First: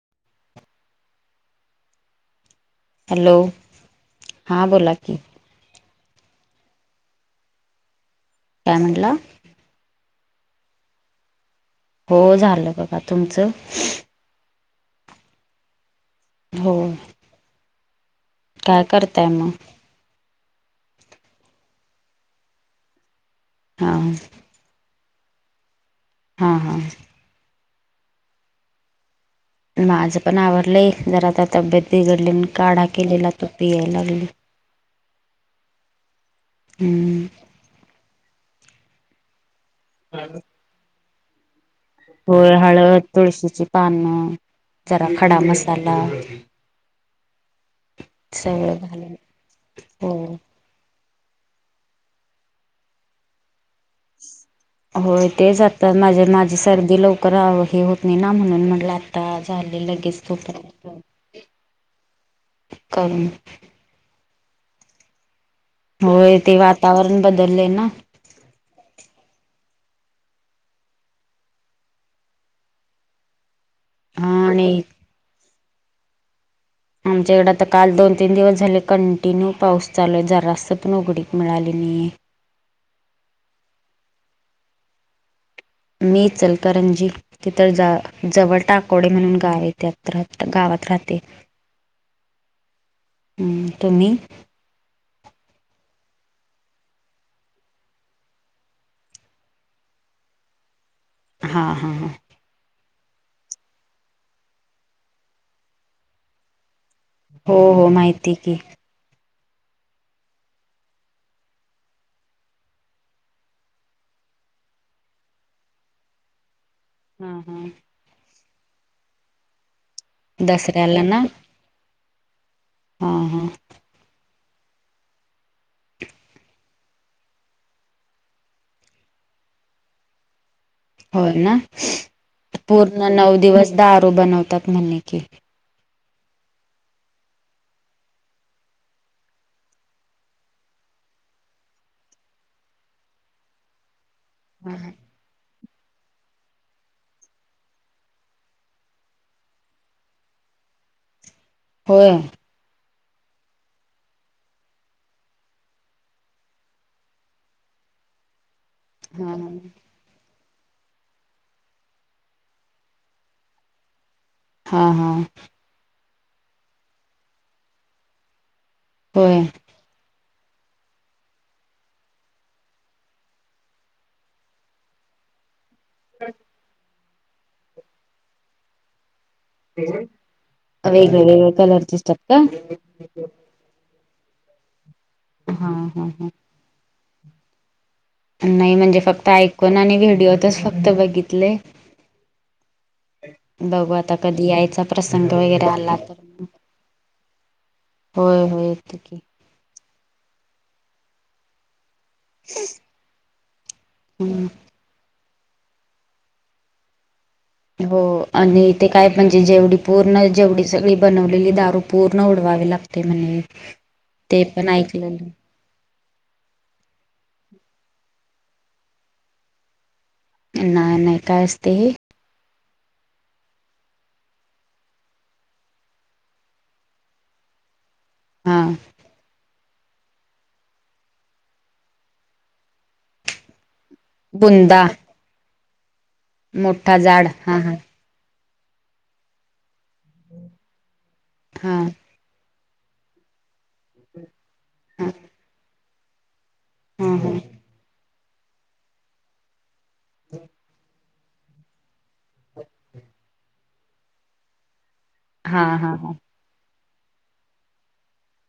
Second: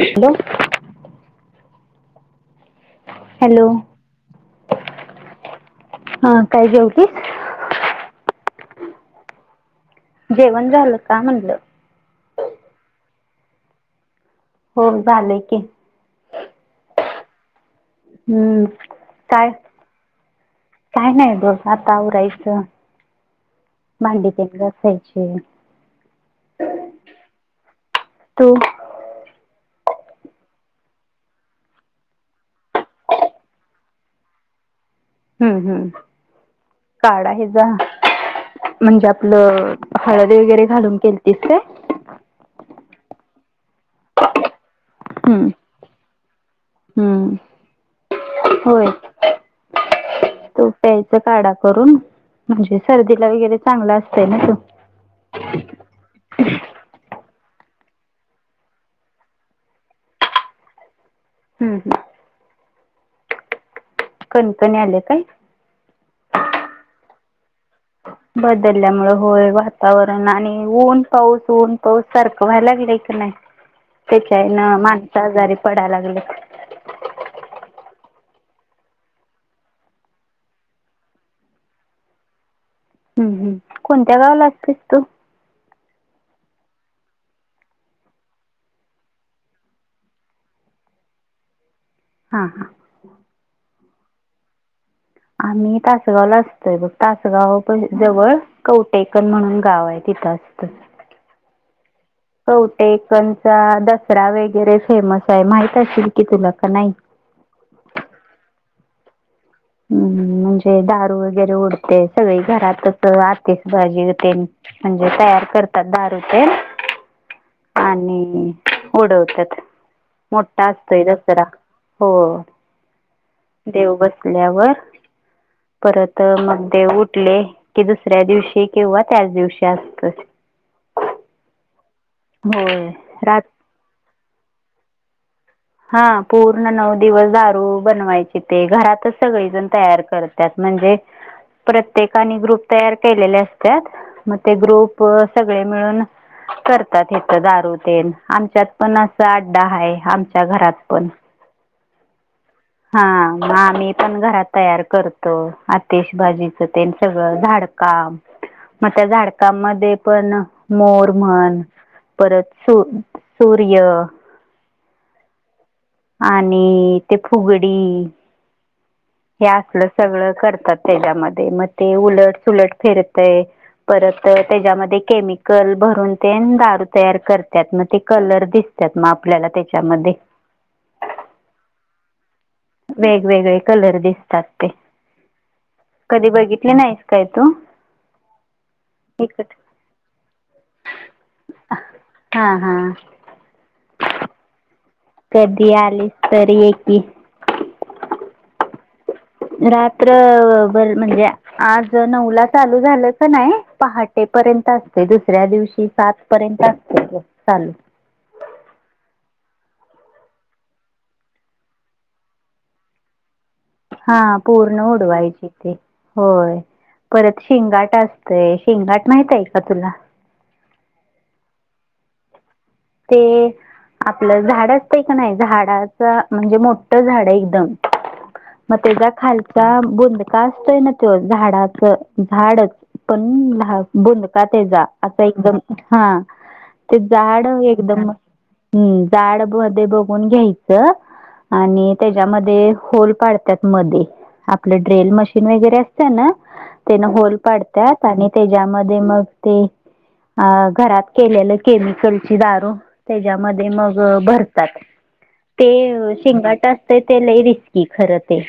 Hello. Hello हां बोला की. हा काय घेऊती का म्हंला. जेवण झालं का म्हणलं. हो झालं बघ तुमचं. हो झाले की हो. हम्म काय करताय मग काय काय नाही बघ आता आवरायचं हां मांडी कें आहे. अच्. हा हा. तो माझं पण आवडलंय जर आता तब्येत बिघडली आणि काढा केलेला तू पियायला लागली. हम्म हम्म हम्म काड आहे जा म्हणजे आपलं हळदी वगैरे घालून केल तस ते होय हळद तुळशीची पानं जरा खडा हम्म मसाला हम्म. सगळं होय झालं हो तो प्यायचा काढा करून म्हणजे सर्दीला वगैरे चांगला असतय ना तो होय तेचात माझ माझी सर्दी लवक हे होत नाही ना म्हणून म्हटलं आता झाले लगेच तोप हम्म हम्म करून कणकणी आले काय होय ते वातावरण बदललेय ना बदलल्यामुळे होय वातावरण आणि ऊन पाऊस ऊन पाऊस सारखं व्हायला गे क हा त्याच्यान आणि माणस आजारी पडायला लागलं आमच्या इकडे आता काल दोन तीन दिवस झाले कंटिन्यू पाऊस चालूय जस प उघडीत मिळाली आणि हम्म हम्म कोणत्या गावाला असतेस तू मी चलकरंजी तिथ जा जवळ टाकोडे म्हणून गाव त्यात राह गावात राहते. [unintelligible] हा हा. हम्म तुम्ही? आम्ही तासगावला असतोय बघ तासगाव जवळ कवटेकन म्हणून गाव आहे तिथ. तच त हा हा हा टेकनचा दसरा वगैरे फेमस आहे माहित असशल कि तुला का नाही हो हो माहिती की हम्म म्हणजे दारू वगैरे उडते सगळी घरातच आतेच भाजी हो म्हणजे तया करतात दार ते हां हां आणि उडवतात मोठा असतोय दसऱ्याला ना दसरा हो हां हां देव बसल्यावर परत मग उठले कि दुसऱ्या दिवशी किंवा त्याच दिवशी असत होय ना होय पूर्ण नऊ रात दिवस दारू बनवतात म्हणेणे की हा पूर्ण नऊ दिवस दारू बनवायचे ते घरातच सगळेजण तयार करतात म्हणजे प्रत्येकाने ग्रुप तयार केलेल्या असतात ते ग्रुप मि करात दारू आमच्यात पण अस आड्डा आ. च्या घरात पण होय. हा मग आम्ही पण घरात तयार करतो आतिश भाजीच ते सगळं झाड. का मग त्या हां हां झाडकांमध्ये पण मोरमन परत सु सूर्य हा हा. आणि ते फुगडी होय हे असलं सगळं. त्याच्या मग ते उलट सुलट फिरताय परत त्याच्यामध्ये कल भरून ते दारू तयार करतात मग ते कलर दिसतात मग आपल्याला त्याच्यामध्ये वेग वग कलरस वेगवेगळे कलर दिसतात ते हां हां हां कधी बघितले नाही. कायतो. नाही म्हणजे फक्त ऐकून आणि व्हिडिओतच फक्त बघितले. हा हा बघू आता कधी यायचा. प्रसंग वगैरे कधी आला आलीस तर मग ये की होय होय. की. रात्रभर म्हणजे आज नऊ ला चालू झालं क नाही पहाटे हम्म पर्यंत असतेस. तुसऱ्या दिवशी सात पर्यंत असत. हो आणि तेे काय पण जे जेवढी पूर्ण जेवढी सगळी बनवलेली दारू पूर्ण उडवावी लागते म्हणेजे हा पूर्ण उडवायचीथे होय परत शेंगाट असतय शेंगाट माहित आहे का तुला नाही नाही काय असते हे. ते आपलं झाड असतंय का नाही झाडाच म्हणजे मोठं झाड एकदम हा मग त्याच्या खाली बुंदका असतोय ना तो झाडाचं झाडच पण बुंदका त्याचा बुंदा असं एकदम हा मोठा ते जाड झाड हा हा हम्म जाड मध्ये बघून घ्यायचं हा आणि त्याच्यामध्ये होल पाडतात मध्ये आपलं हा ड्रिल मशीन वगैरे असतं ना तेन हा हा होल पाडत आणि त्याच्यामध्ये मग ते अ घरात. केलेलं केमिकलची दारू त्याच्यामध्ये मग भरतात हा हा हा ते शिंगाट असते ते लई रिस्की खर ते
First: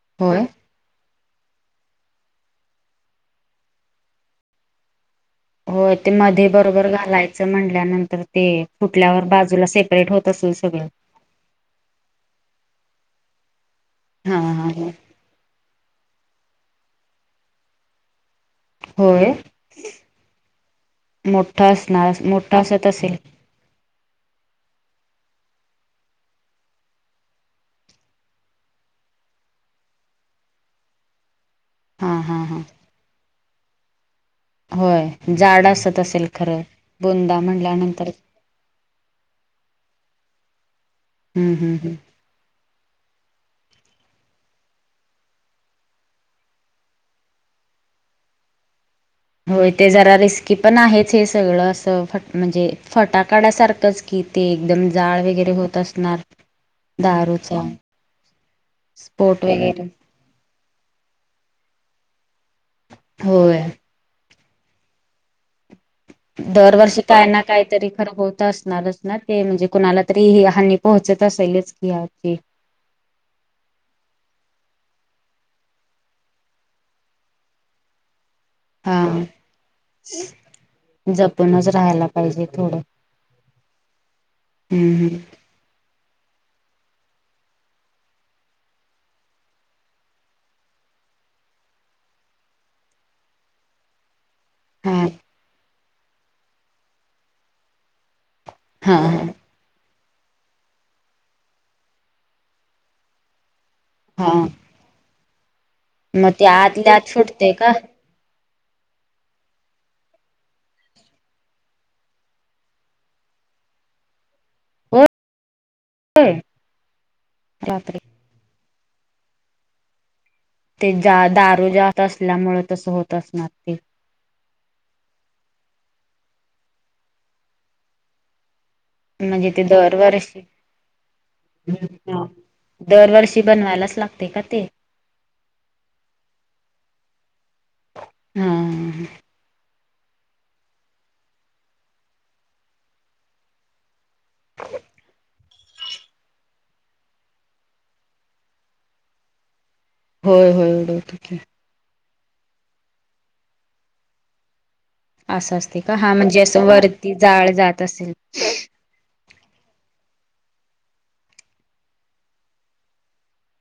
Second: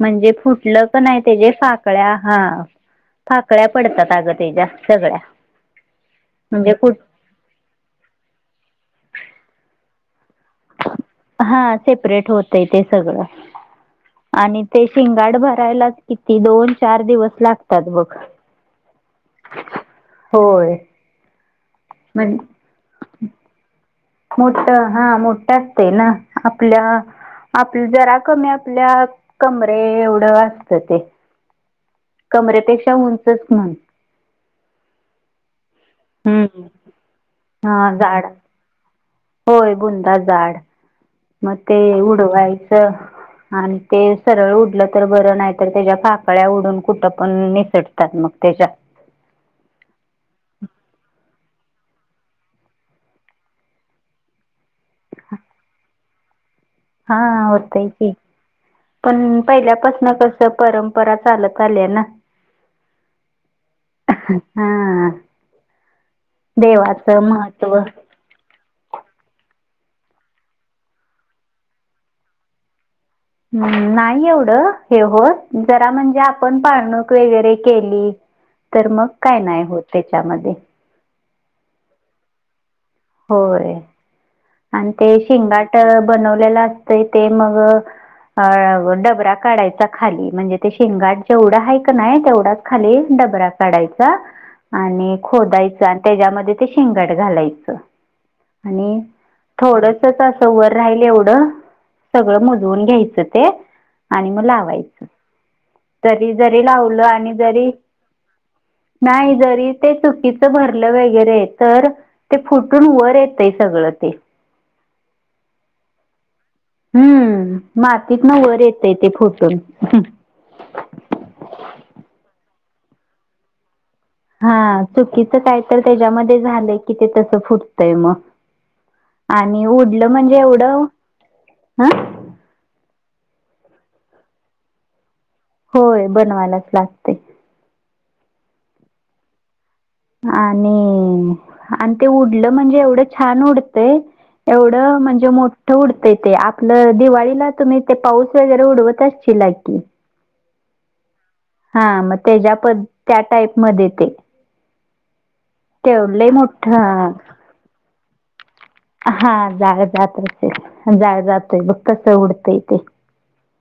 म्हणजे होय फुटलं का नाही तेच्या पाकळ्या हा पाकळ्या पडतात अगं तेच्या्या सगळ्या हो ते मध्ये म्हणजे बरोबर कुठ घालायचं म्हटल्यानंतर ते फुटल्यावर बाजूला सेप्रेट होत. असेल सगळं हा सेप्रेट होतय ते सगळं. हा हा आणि ते हा शिंगाट भरायलाच किती दोन चार दिवस लागतात बघ. होय. होय मोठा असणार म्हण मोठा असत असेल. मोठ हा मोठं असते ना आपल्या आपल्या जरा कमी आपल्या कमरे एवढं असत ते हा हा हा कमरेपेक्षा उंचच म्हण. होय जाड असत असेल खरं हम्म बुंदा हा म्हणल्यानंतर जाड होय बुंदा झाड हम्म मग हम्म ते हम्म उडवायचं. आणि ते सरळ उडलं तर बरं नाही तर त्याच्या पाकळ्या उडून कुठं पण निसटतात मग, तेच्या होय ते जरा रिस्की पण आहेच, हे सगळं असं म्हणजे फटाकड्या सारखंच की ते एकदम जाळ वगैरे होत असणार हा दारूचा होतय की पण स्पोट पहिल्या वगैरे पासन कस परंपरा चालत आल्या ना होय हा दरवर्षी देवाचं काय ना काय महत्त्व तरी खर होत असत ना ते म्हणजे कुणाला तरी हानी पोहोचत असेलच की अगदी हम् नाही एवढं हे होत जरा म्हणजे आपण पाळणूक वगैरे केली. तर हा मग काय नाही होत त्याच्यामध्ये जपूनच राहायला पाहिजे थोडं. होय आणि हम्म ते हम्म शेंगाट बनवलेला असतय ते मग अ डबरा काढायचा खाली म्हणजे ते शेंगाट जेवढा आहे का नाही तेवढाच खाली डबरा काढायचा हा आणि खोदायच आणि त्याच्यामध्ये ते शिंगट घालायचं हा आणि थोड असं वर राहिल एवढं सगळं मुजवून घ्यायचं ते आणि हा मग लावायचं मग तरी ते जरी आतल्या लावलं आत आणि सुटते जरी का नाही जरी ते चुकीच भरलं वगैरे तर ते फुटत फुटून वर येतय सगळ ते हम हम् हम्म मातीतन वर येतय ते फुटून ते जा दारू जास्त असल्यामुळे तस होत असणार ते हा चुकीचं काय तर त्याच्यामध्ये झालंय की ते तसं फुटतय मग म्हणजे ते आणि उडलं म्हणजे दरवर्षी एवढं हं हा दरवर्षी बनवायलाच लागते का ते होय बनवायलाच लागते. हा आणि आणि ते उडलं म्हणजे एवढं छान उडतय एवढं म्हणजे मोठ उडत ते आपलं दिवाळीला तुम्ही ते पाऊस वगैरे उडवत असश ला की होय होय उडवतके हा मग त्या टाप म असं असते का? हां म्हणजे असं वरती जाळ जात असेल. हां जाळ जातय ते जाळ जातय बग कस उडतय ते.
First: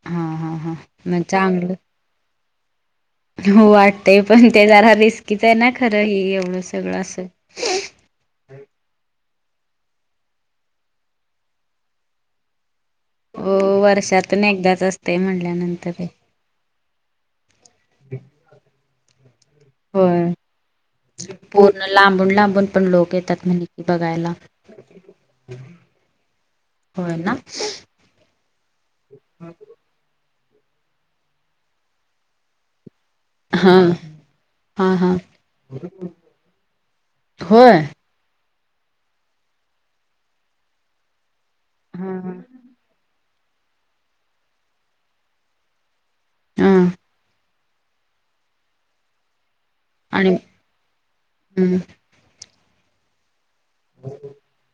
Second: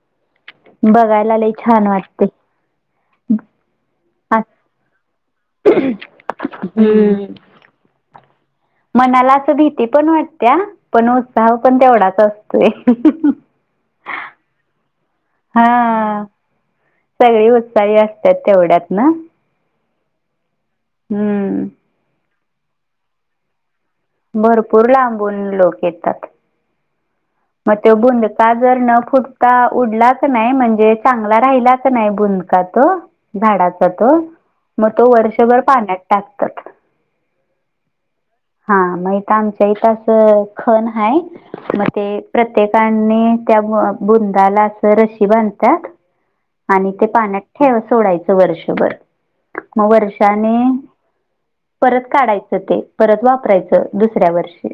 हा हा हा बघायला लय छान वाटतय. वाटतय पण ते जरा रिस्कीच आय ना खरं हं एवढं सगळं असं. हम्म [unintelligible] मनाला अस भीती पण वाटते पण उत्साह पण तेवढाच असतोय हो वर्षातून एकदाच असत हा सगळी उत्साळी असतात तेवढ्यात ना होय हम्म पूर्ण लांबून लांबून पण लोक येतात म्हज भरपूर लांबून लोक येतात होय ना मग तो बुंदका जर न फुटता उडला नाही म्हणजे चांगला राहिलाच नाही बुका तो हा झाडाचा तर मग हा तो वर्षभर पाण्यात टाकतात हो हा मग तर आमच्या इथ असं खण हाय मग ह ते त्या बुंदाला अस र बांधतात ह आणि ते पाण्यात ठेव सोडायचं वर्षभर मग आणि वर्षाने हम्म परत काढायचं तर ते परत वापरायचं, दुसऱ्या वर्षी.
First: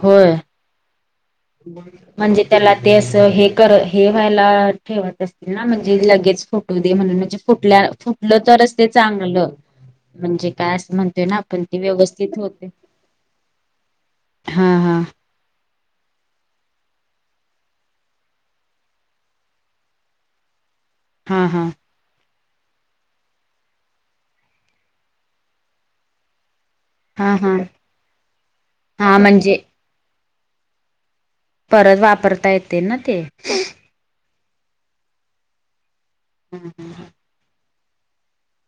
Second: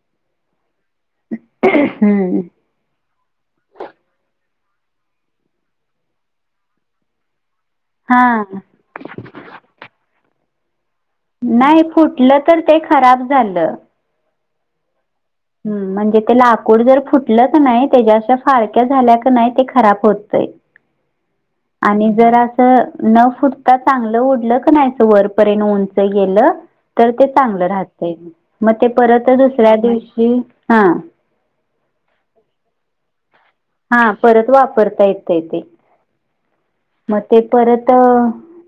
होय हम्म म्हणजे त्याला ते अस हे कर, हे व्हायला ठेवत असतील ना म्हणजे लगेच फोटो दे म्हणून म्हण फुटल्या, हा फुटलं तरच ते चांगलं, म्हणजे काय? म्हणते ना आपण ती नाही व्यवस्थित फुटलं तर होते. ते खराब झालं हां हां. म्हणजे ते लाकूड जर फुटलं का नाइ त्याच्या अशा फाळक्या झाल्या का नाइ ते खराब होतय. हा हा आणि जर तर न फुटता चांगलं ओढलं का नाहीचं वरपर्यंत उंच गेलं. तर ते हा हा चांगलं राहतय, म ते हा परत म्हणजे दुसऱ्या दिवशी हां. परत वापरता येतय ना ते. हां परत वापरता येतय ते. मग ते परत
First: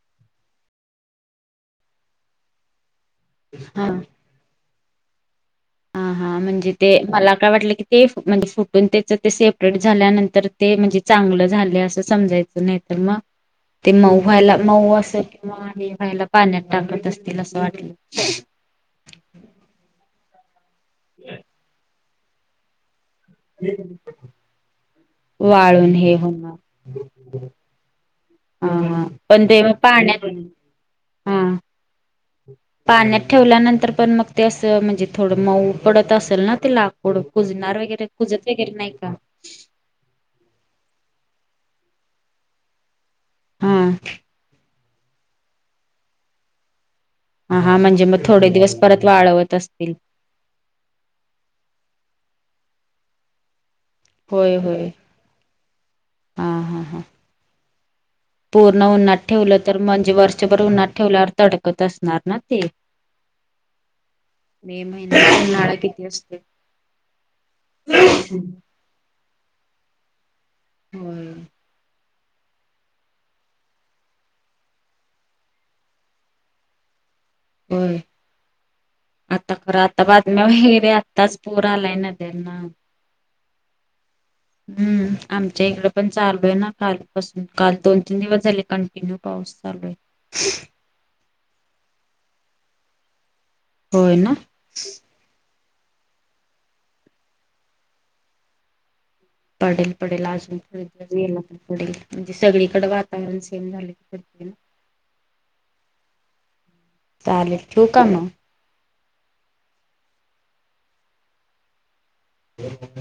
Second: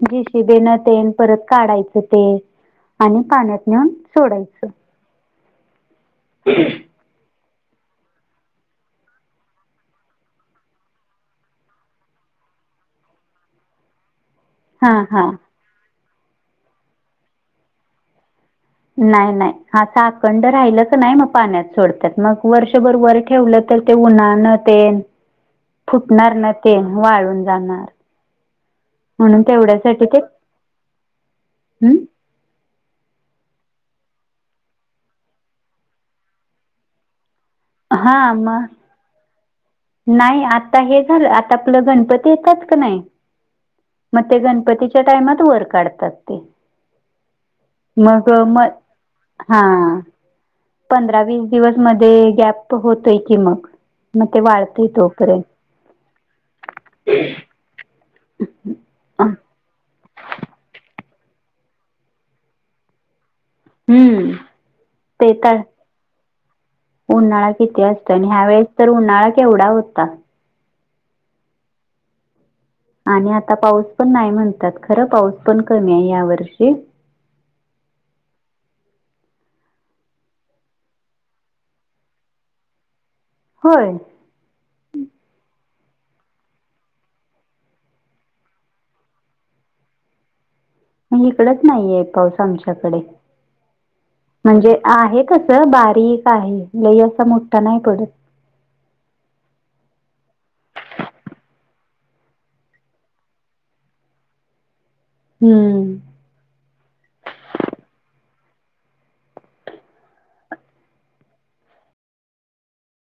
जीशिबेन तेन परत काढायचं ते. आणि पाण्यात नेऊन सोडायचं. हां हां, म्हणजे ते मला काय वाटलं? ते म्हणजे फुटून तेच ते सेपरेट झाल्यानंतर ते म्हणजे चांगलं झालय असं समजायचं नाही. मग ते मऊ. व्हायला मऊ हां असे हां किंवा हे व्हायला पाण्यात टाकत असतील असं वाटलं. कंड राहिलं क नाही मग पाण्यात सोडत्यात मग वर्षभर वर ठेवलं तर ते उन्हानं तेन वाळून हे फुटणार न होणार ते वाळून जाणार हा हा म्हणून पण ते मग तेवढ्यासाठी ते पाण्यात हा हम्म पाण्यात ठेवल्यानंतर पण मग ते असं म्हणजे थोडं मऊ पडत असल ना ते लाकूड कुजणार वगैरे हां कुजत मग वगैरे नाही का? नाही आता हे झालं, आता आपलं गणपती येतात का नाही. हा मग ते गणपतीच्या टाइमात वर काढतात ते ह हा म्हणजे मग थोडे दिवस परत वाळवत असतील. हां पंधरा वीस दिवस मध्ये गॅप होतोय की मग, मग ते होय वाळ हा हा हा पूर्ण उन्हात ठेवलं तर म जे वर्षभर उन्हात ठेवल्यावर तडकत असणार ना ते हम्म मे ते महिन्यात तर उन्हाळा किती असतोय. उन्हाळा किती असतो आणि ह्या वेळेस तर उन्हाळा केवढा होता. होय आणि आता पाऊस पण नाही म्हणतात, खरं पाऊस पण कमी आहे या वर्षी हम्म आता खरं आता बातम्या हेरे आत्ताच पूर आलाय नद ना. होय. हम्म आमच्या इकडे पण चालू आहे ना काल पासून काल दोन तीन दिवस झाले कंटिन्यू पा सलवे इकडच नाहीे आहे पाऊस आमच्याकडे, होय ना म्हणजे आहे कस च बारीक आहे, लई असा मोठा नाही पडत. पडेल पडेल अजून तर गेला तर पडेल, म्हणजे सगळीकडे वातावरण सेम झालय. [inaudible] हम्म. चालेल ठिवू का म [inaudible]